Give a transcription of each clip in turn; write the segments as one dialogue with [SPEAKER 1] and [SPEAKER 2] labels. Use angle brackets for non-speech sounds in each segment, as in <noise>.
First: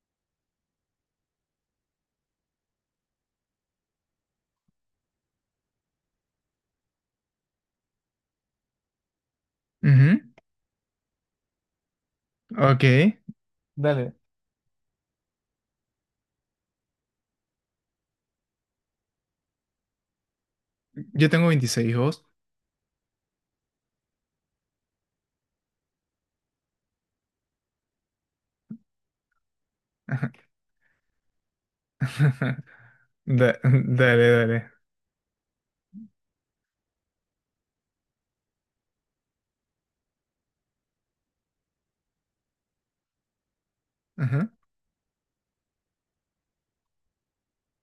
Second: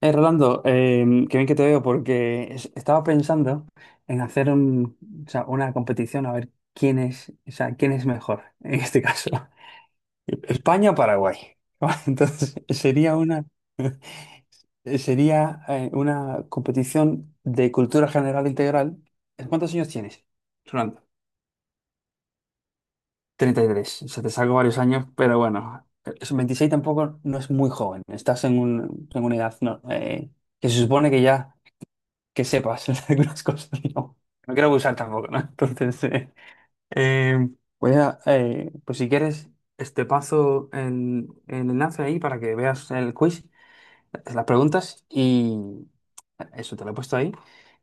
[SPEAKER 1] Rolando, qué bien que te veo porque estaba pensando en hacer una competición a ver quién es, o sea, quién es mejor <laughs> en este caso.
[SPEAKER 2] Ujú.
[SPEAKER 1] <laughs> España o Paraguay. <laughs> Entonces,
[SPEAKER 2] Ok. Dale.
[SPEAKER 1] <laughs> sería una competición de cultura general integral. ¿Cuántos años tienes, Rolando?
[SPEAKER 2] Yo tengo 26 hijos.
[SPEAKER 1] 33. O sea, te salgo varios años, pero bueno, 26 tampoco no es muy joven. Estás en una edad no,
[SPEAKER 2] Ajá.
[SPEAKER 1] que se supone que ya que sepas <laughs>
[SPEAKER 2] <laughs>
[SPEAKER 1] algunas cosas. No,
[SPEAKER 2] Dale,
[SPEAKER 1] no quiero
[SPEAKER 2] dale.
[SPEAKER 1] abusar tampoco, ¿no? Entonces, eh, voy a pues si quieres, este paso el enlace ahí para que veas el quiz, las
[SPEAKER 2] Ajá.
[SPEAKER 1] preguntas y eso te lo he puesto ahí.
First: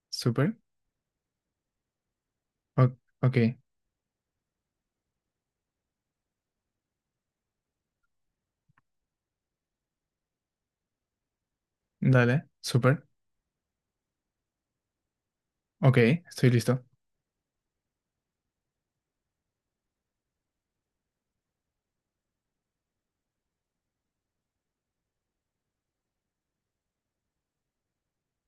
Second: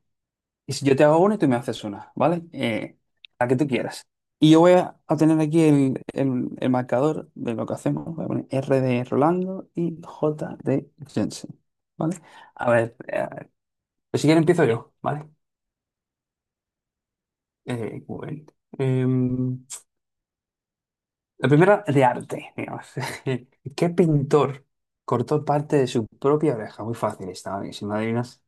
[SPEAKER 2] Súper.
[SPEAKER 1] Y si yo te hago una y tú me haces una, ¿vale?
[SPEAKER 2] Ok.
[SPEAKER 1] La que tú quieras. Y yo voy a tener aquí el marcador de lo que hacemos. Voy a poner R de Rolando y J de Jensen, ¿vale?
[SPEAKER 2] Dale.
[SPEAKER 1] A ver,
[SPEAKER 2] Súper.
[SPEAKER 1] pues si quieres empiezo yo, ¿vale?
[SPEAKER 2] Ok. Estoy listo.
[SPEAKER 1] Bueno, em, la primera de arte, digamos. <laughs> ¿Qué pintor cortó parte de su propia oreja? Muy fácil estaba bien, si me adivinas.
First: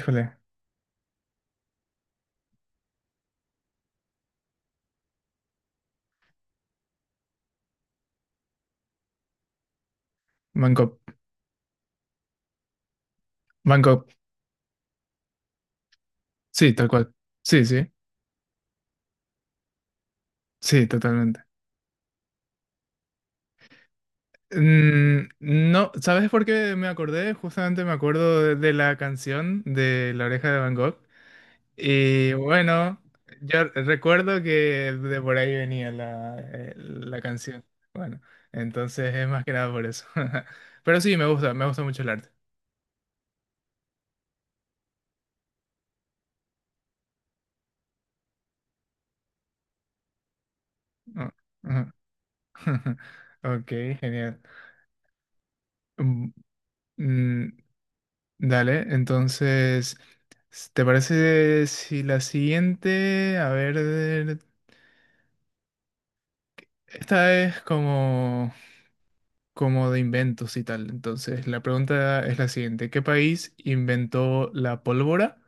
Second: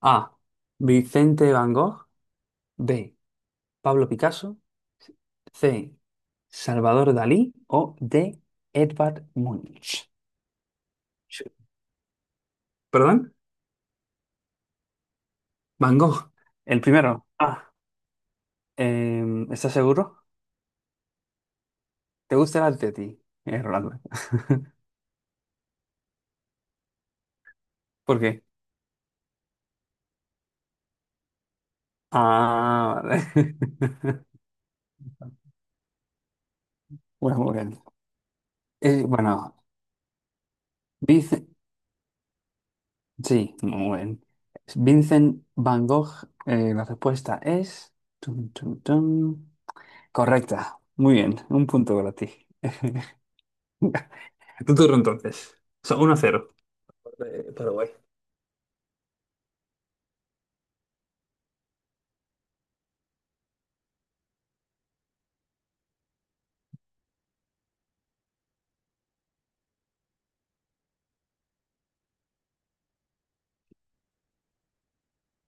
[SPEAKER 1] A. Vicente Van Gogh. B. Pablo Picasso. C. Salvador Dalí. O D. Edvard Munch.
[SPEAKER 2] Bangkok.
[SPEAKER 1] Sí. ¿Perdón?
[SPEAKER 2] Bangkok.
[SPEAKER 1] Van Gogh.
[SPEAKER 2] Sí,
[SPEAKER 1] El
[SPEAKER 2] tal cual.
[SPEAKER 1] primero.
[SPEAKER 2] Sí, sí.
[SPEAKER 1] ¿Estás seguro?
[SPEAKER 2] Sí, totalmente.
[SPEAKER 1] ¿Te gusta el arte a ti, Rolando? <laughs>
[SPEAKER 2] No, ¿sabes por qué me acordé? Justamente me
[SPEAKER 1] ¿Por
[SPEAKER 2] acuerdo
[SPEAKER 1] qué?
[SPEAKER 2] de la canción de La Oreja de Bangkok. Y
[SPEAKER 1] Ah,
[SPEAKER 2] bueno,
[SPEAKER 1] vale.
[SPEAKER 2] yo
[SPEAKER 1] <laughs>
[SPEAKER 2] recuerdo que de por ahí venía la
[SPEAKER 1] Bueno, muy
[SPEAKER 2] canción.
[SPEAKER 1] bien.
[SPEAKER 2] Bueno,
[SPEAKER 1] Eh,
[SPEAKER 2] entonces es más que
[SPEAKER 1] bueno,
[SPEAKER 2] nada por eso. <laughs> Pero sí,
[SPEAKER 1] Vincent,
[SPEAKER 2] me gusta mucho el arte.
[SPEAKER 1] sí, muy bien. Vincent Van Gogh, la respuesta es... tun, tun, tun. Correcta. Muy
[SPEAKER 2] Ah,
[SPEAKER 1] bien, un
[SPEAKER 2] ajá.
[SPEAKER 1] punto para ti.
[SPEAKER 2] <laughs>
[SPEAKER 1] <laughs>
[SPEAKER 2] Ok, genial.
[SPEAKER 1] Tu turno entonces. Son 1
[SPEAKER 2] Mm,
[SPEAKER 1] cero.
[SPEAKER 2] mm,
[SPEAKER 1] Paraguay.
[SPEAKER 2] Dale, entonces, ¿te parece si la siguiente, a ver, esta es como de inventos y tal? Entonces, la pregunta es la siguiente. ¿Qué país inventó la pólvora?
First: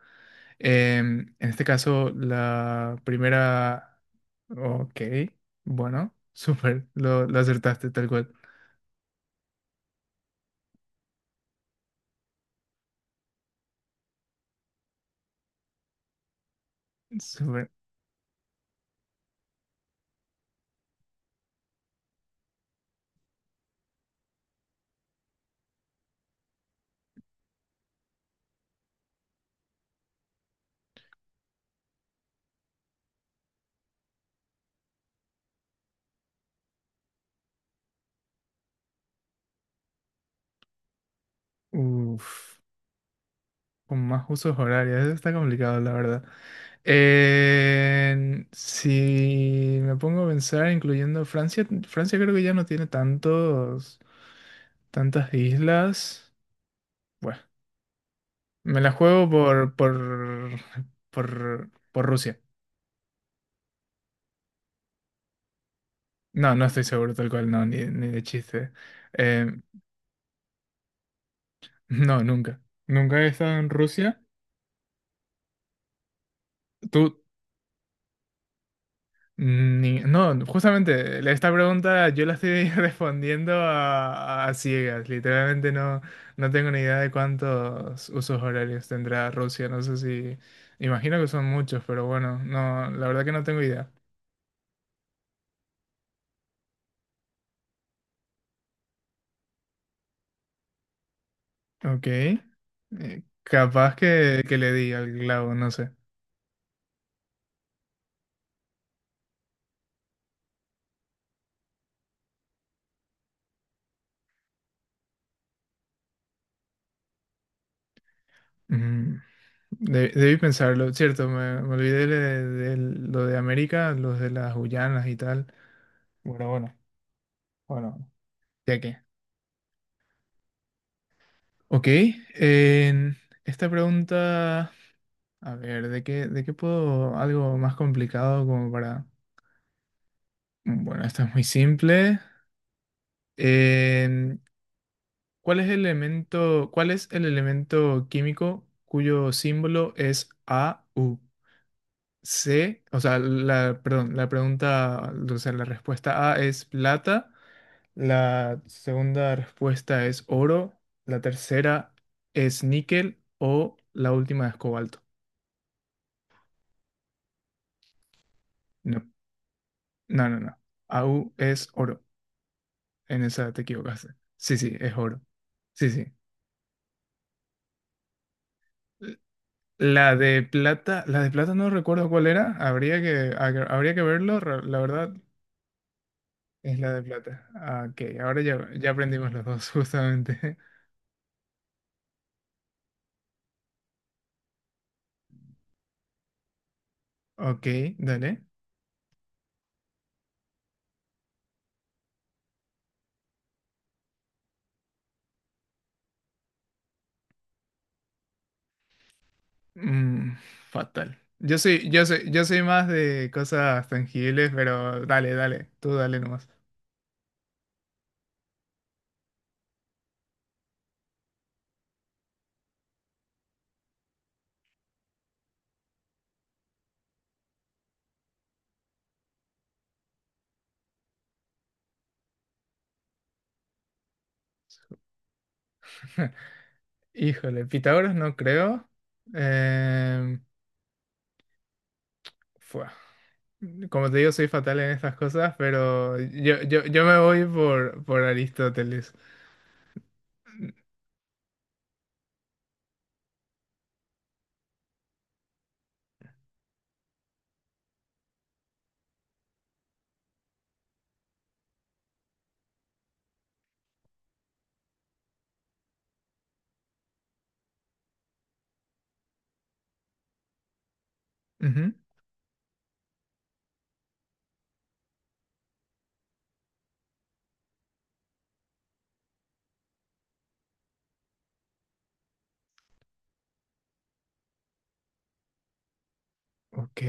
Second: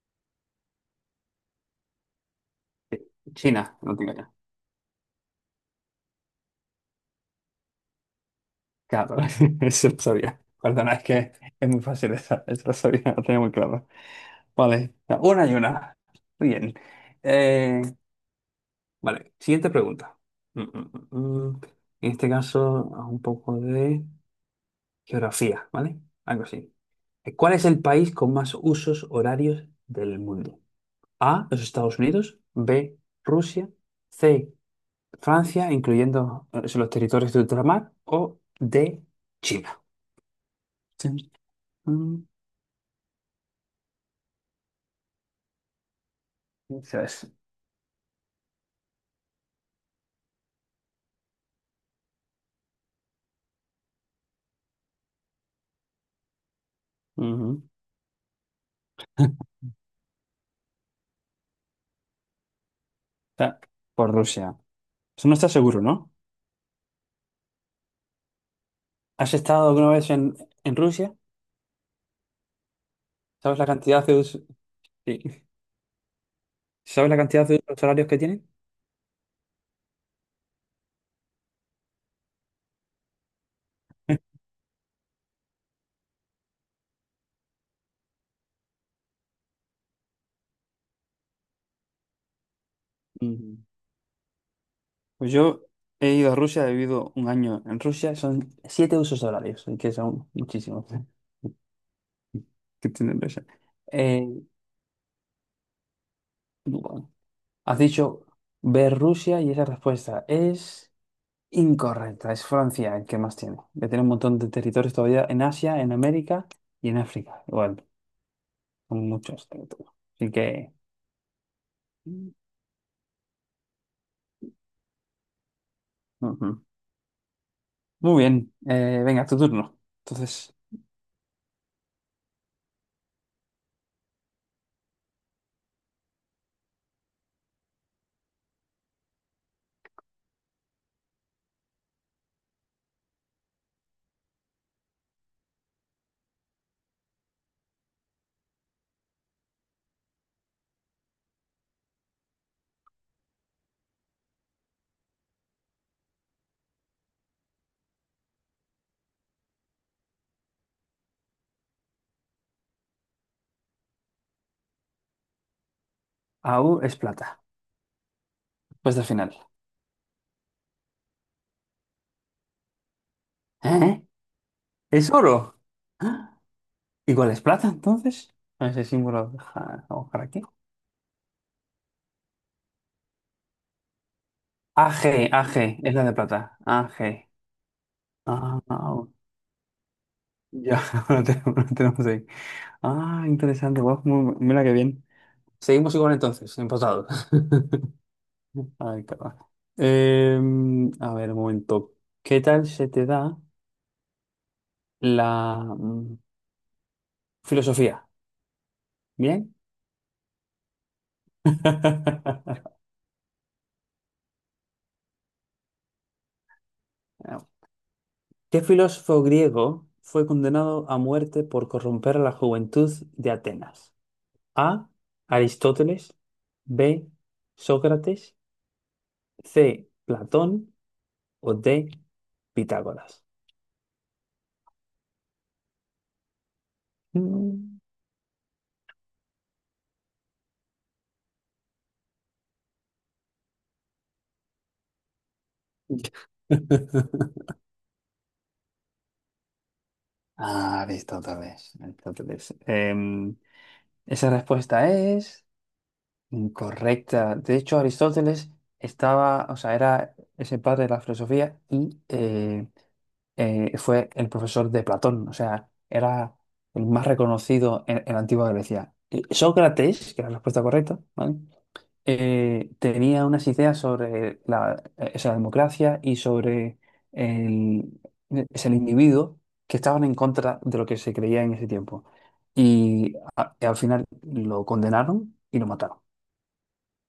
[SPEAKER 2] En este caso, la
[SPEAKER 1] China, no
[SPEAKER 2] primera...
[SPEAKER 1] tengo ya.
[SPEAKER 2] Ok, bueno, <laughs> súper, lo acertaste tal cual.
[SPEAKER 1] Claro, <laughs> eso lo sabía. Perdona, es que es muy fácil esa, eso lo sabía, lo tenía muy claro. Vale, una y una. Muy bien.
[SPEAKER 2] Súper.
[SPEAKER 1] Eh, Vale, siguiente pregunta. Mm, mm, mm, mm. En este caso, haz un poco de geografía, ¿vale? Algo así. ¿Cuál es el país con más usos horarios del mundo? A, los Estados Unidos, B, Rusia, C, Francia, incluyendo los territorios de ultramar, o D, China. Chin, mm,
[SPEAKER 2] Uf, con más usos horarios, eso está complicado, la verdad.
[SPEAKER 1] Eso es.
[SPEAKER 2] Si me pongo a pensar, incluyendo Francia, Francia creo que ya no tiene tantas islas. Bueno,
[SPEAKER 1] Ujú.
[SPEAKER 2] me la juego
[SPEAKER 1] <laughs>
[SPEAKER 2] por Rusia.
[SPEAKER 1] Está. Por Rusia. Eso no está seguro, ¿no?
[SPEAKER 2] No, no estoy seguro tal cual, no, ni de chiste.
[SPEAKER 1] ¿Has
[SPEAKER 2] Eh,
[SPEAKER 1] estado alguna vez en Rusia?
[SPEAKER 2] No, nunca. Nunca he estado
[SPEAKER 1] ¿Sabes la
[SPEAKER 2] en
[SPEAKER 1] cantidad de
[SPEAKER 2] Rusia.
[SPEAKER 1] usos? Sí. ¿Sabes la
[SPEAKER 2] Tú,
[SPEAKER 1] cantidad de euros horarios que tienen?
[SPEAKER 2] ni... No, justamente, esta pregunta yo la estoy <laughs> respondiendo a ciegas. Literalmente no, no tengo ni idea de cuántos usos horarios tendrá Rusia. No sé si... Imagino que son muchos, pero bueno, no, la verdad que no
[SPEAKER 1] Ujú.
[SPEAKER 2] tengo idea.
[SPEAKER 1] Pues yo he ido a Rusia, he vivido 1 año en Rusia, son 7 usos horarios, que son muchísimos <laughs>
[SPEAKER 2] Ok.
[SPEAKER 1] que tiene Rusia.
[SPEAKER 2] Capaz
[SPEAKER 1] Eh,
[SPEAKER 2] que le di al clavo, no sé.
[SPEAKER 1] bueno, has dicho ver Rusia y esa respuesta es incorrecta, es Francia el que más tiene, que tiene un montón de territorios todavía en Asia, en América y en África, igual, son
[SPEAKER 2] Mm,
[SPEAKER 1] muchos territorios. Así
[SPEAKER 2] Debí
[SPEAKER 1] que,
[SPEAKER 2] pensarlo. Cierto, me olvidé de lo de América, los de las Guyanas y tal. Bueno,
[SPEAKER 1] ujú.
[SPEAKER 2] bueno. Bueno,
[SPEAKER 1] Muy bien,
[SPEAKER 2] ya que.
[SPEAKER 1] venga, tu turno. Entonces,
[SPEAKER 2] Ok. En esta pregunta. A ver, de qué puedo? Algo más complicado como para... Bueno, esta es muy simple. En, cuál es el elemento químico cuyo símbolo es Au? C, o sea, la pregunta, o sea, la respuesta A es plata. La segunda respuesta es oro, la tercera es níquel o la última es cobalto.
[SPEAKER 1] AU es plata, pues
[SPEAKER 2] No,
[SPEAKER 1] al final.
[SPEAKER 2] no, no, no. Au es oro. En esa te
[SPEAKER 1] ¿Eh?
[SPEAKER 2] equivocaste. Sí, sí, es
[SPEAKER 1] ¿Es
[SPEAKER 2] oro.
[SPEAKER 1] oro?
[SPEAKER 2] Sí, sí.
[SPEAKER 1] ¡Ah! ¿Y cuál es plata entonces? Ese
[SPEAKER 2] L-
[SPEAKER 1] símbolo, ja, vamos para aquí.
[SPEAKER 2] La de plata no recuerdo cuál era. Habría que verlo. La verdad
[SPEAKER 1] AG, es la de plata.
[SPEAKER 2] es la de
[SPEAKER 1] AG.
[SPEAKER 2] plata. Ah, ok, ahora
[SPEAKER 1] Ah,
[SPEAKER 2] ya
[SPEAKER 1] ah,
[SPEAKER 2] aprendimos los dos, <laughs> justamente.
[SPEAKER 1] ya, <laughs> lo tenemos ahí. Ah, interesante, guau, mira qué bien. Seguimos igual entonces, empatados.
[SPEAKER 2] Ok,
[SPEAKER 1] <laughs>
[SPEAKER 2] dale.
[SPEAKER 1] Ay, cabrón. A ver, un momento. ¿Qué tal se te da la filosofía? ¿Bien?
[SPEAKER 2] Mm, Fatal. Yo soy
[SPEAKER 1] <laughs>
[SPEAKER 2] más de cosas tangibles, pero dale, dale, tú dale nomás.
[SPEAKER 1] Ah, ¿qué filósofo griego fue condenado a muerte por corromper a la juventud de Atenas? A. Aristóteles. B. Sócrates. C. Platón. O D. Pitágoras.
[SPEAKER 2] Híjole,
[SPEAKER 1] Mm.
[SPEAKER 2] Pitágoras no creo. Em, Fua. Como te digo, soy fatal en estas cosas, pero yo me voy
[SPEAKER 1] <laughs>
[SPEAKER 2] por Aristóteles.
[SPEAKER 1] Aristóteles. Aristóteles. Esa respuesta es incorrecta. De hecho, Aristóteles estaba, o sea, era ese padre de la filosofía y fue el profesor de Platón, o sea, era el más reconocido en la antigua Grecia. Y Sócrates, que era la respuesta correcta, ¿vale?
[SPEAKER 2] Ujú,
[SPEAKER 1] Tenía unas ideas sobre o sea, la democracia y sobre el, es el individuo que estaban en contra de lo que se creía en ese tiempo. Y, y al final lo condenaron y lo mataron.
[SPEAKER 2] ok.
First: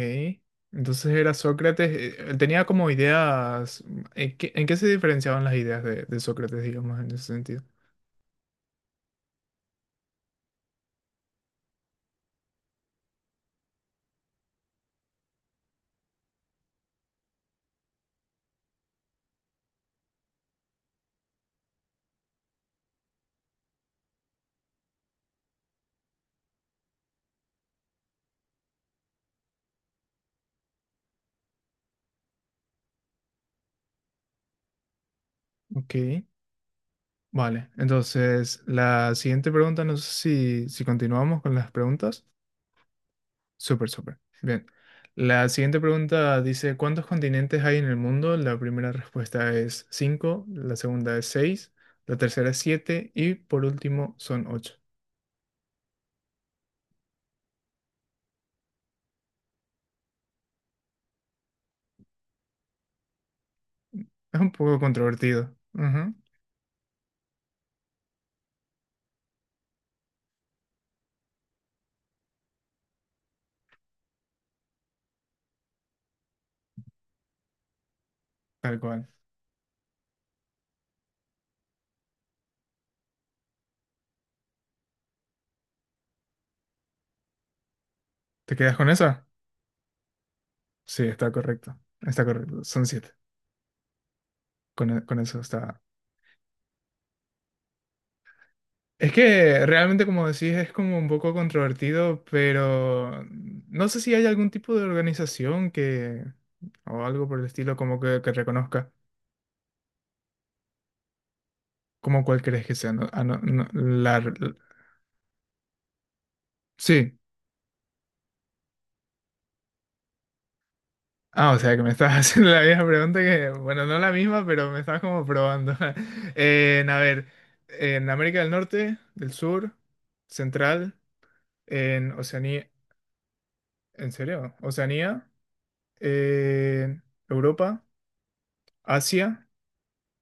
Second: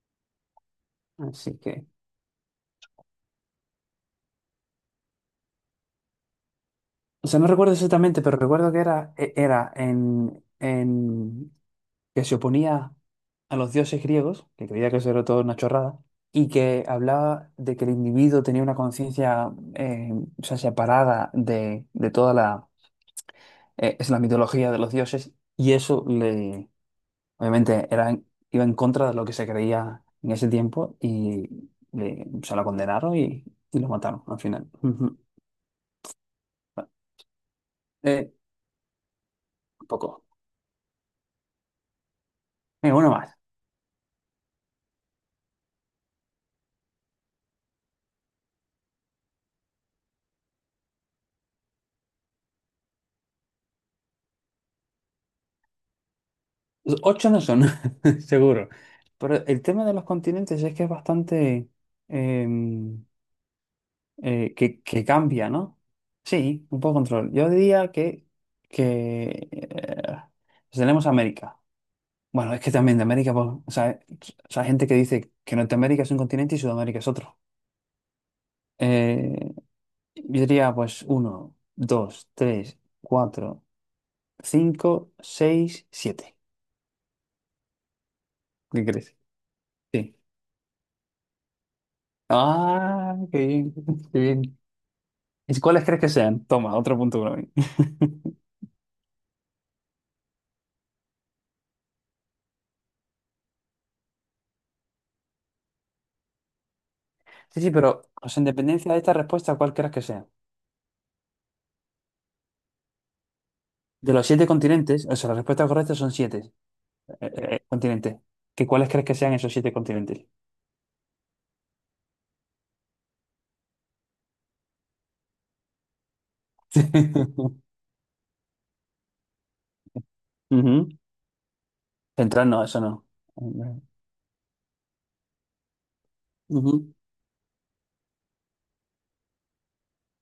[SPEAKER 2] Entonces era
[SPEAKER 1] Así que,
[SPEAKER 2] Sócrates. Tenía como ideas. En qué se diferenciaban las ideas de Sócrates, digamos, en ese
[SPEAKER 1] o sea, no
[SPEAKER 2] sentido?
[SPEAKER 1] recuerdo exactamente, pero recuerdo que era, en que se oponía a los dioses griegos, que creía que eso era todo una chorrada, y que hablaba de que el individuo tenía una conciencia o sea, separada de toda la, es la mitología de los dioses, y eso le, obviamente era, iba en contra de lo que se creía en ese tiempo, y le, o sea, lo condenaron y lo mataron al final. Ujú.
[SPEAKER 2] Ok. Vale,
[SPEAKER 1] Eh,
[SPEAKER 2] entonces la siguiente pregunta, no
[SPEAKER 1] Poco.
[SPEAKER 2] sé si continuamos con las preguntas.
[SPEAKER 1] Venga, uno más.
[SPEAKER 2] Súper, súper. Bien. La siguiente pregunta dice, ¿cuántos continentes hay en el mundo? La primera respuesta es cinco, la segunda es seis, la tercera es 7 y por último son ocho.
[SPEAKER 1] Ocho no son, <laughs> seguro. Pero el tema de los continentes es que es bastante em,
[SPEAKER 2] Es un poco
[SPEAKER 1] que cambia,
[SPEAKER 2] controvertido.
[SPEAKER 1] ¿no?
[SPEAKER 2] Ujú,
[SPEAKER 1] Sí, un poco de control. Yo diría que, que tenemos América. Bueno, es que también de América, pues, o sea, hay gente que dice que Norteamérica es un continente y Sudamérica es otro.
[SPEAKER 2] tal cual.
[SPEAKER 1] Eh, yo diría, pues, uno, dos, tres, cuatro, cinco, seis, 7.
[SPEAKER 2] ¿Te quedas
[SPEAKER 1] ¿Qué
[SPEAKER 2] con
[SPEAKER 1] crees?
[SPEAKER 2] esa?
[SPEAKER 1] Sí.
[SPEAKER 2] Sí, está correcto. Está correcto. Son siete.
[SPEAKER 1] Ah, qué bien, <laughs> qué bien.
[SPEAKER 2] Con eso
[SPEAKER 1] ¿Y
[SPEAKER 2] está.
[SPEAKER 1] cuáles crees que sean? Toma, otro punto para mí. <laughs>
[SPEAKER 2] Es que realmente, como decís, es como un poco controvertido, pero no sé si hay algún tipo de organización o algo por el
[SPEAKER 1] Sí, sí,
[SPEAKER 2] estilo,
[SPEAKER 1] pero,
[SPEAKER 2] como
[SPEAKER 1] o
[SPEAKER 2] que
[SPEAKER 1] sea, en
[SPEAKER 2] reconozca,
[SPEAKER 1] dependencia de esta respuesta, ¿cuál crees que sea?
[SPEAKER 2] como cuál crees que sea. No,
[SPEAKER 1] De los 7 continentes, o sea, la respuesta correcta son siete
[SPEAKER 2] sí.
[SPEAKER 1] continentes. ¿Cuáles crees que sean esos 7 continentes?
[SPEAKER 2] Ah, o sea, que me estás <laughs> haciendo la misma pregunta que, bueno, no la misma, pero me estás como probando. <laughs> A ver,
[SPEAKER 1] <laughs>
[SPEAKER 2] en América del Norte, del Sur,
[SPEAKER 1] Ujú.
[SPEAKER 2] Central, en
[SPEAKER 1] Central no,
[SPEAKER 2] Oceanía.
[SPEAKER 1] eso no.
[SPEAKER 2] ¿En serio? Oceanía,
[SPEAKER 1] Ujú.
[SPEAKER 2] en Europa. Asia.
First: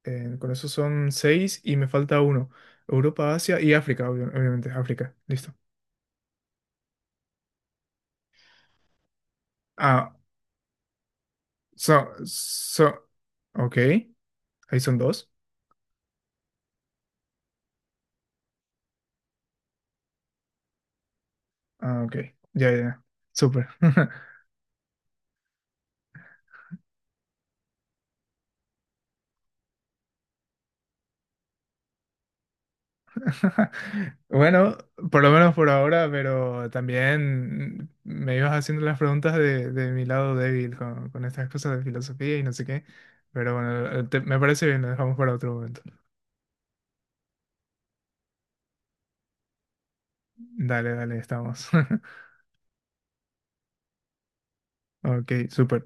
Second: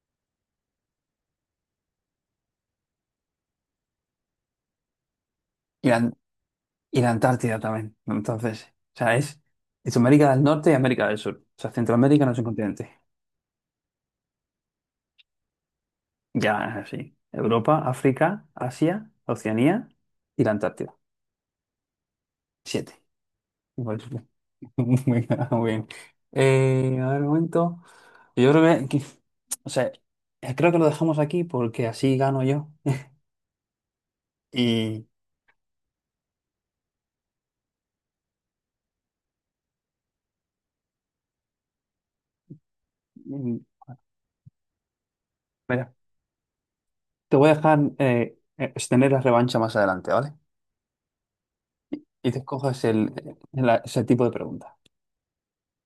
[SPEAKER 2] Con eso son seis y me falta uno. Europa, Asia y África, obviamente. África, listo.
[SPEAKER 1] Y la, y la Antártida también. Entonces, o sea, es
[SPEAKER 2] Ah,
[SPEAKER 1] América del Norte y América del Sur. O sea,
[SPEAKER 2] so,
[SPEAKER 1] Centroamérica no es un continente.
[SPEAKER 2] so, ok. Ahí son dos.
[SPEAKER 1] Ya es así. Europa, África, Asia, Oceanía y la Antártida.
[SPEAKER 2] Ah, ok. Ya, ya,
[SPEAKER 1] 7.
[SPEAKER 2] ya. Súper.
[SPEAKER 1] Igual. Sí. <laughs> Bueno, bueno. A ver, un momento. Yo creo o sea, creo que lo dejamos aquí porque así gano yo.
[SPEAKER 2] <laughs> Bueno,
[SPEAKER 1] Y,
[SPEAKER 2] por lo menos por ahora, pero también me ibas haciendo las preguntas de mi lado débil con estas cosas de filosofía y no sé qué. Pero
[SPEAKER 1] mm,
[SPEAKER 2] bueno, me parece bien, lo dejamos para otro momento.
[SPEAKER 1] Mira, te voy a dejar tener la revancha más adelante, ¿vale?
[SPEAKER 2] Dale, dale, estamos. <laughs>
[SPEAKER 1] Y te escojas ese tipo de preguntas.
[SPEAKER 2] Ok, súper.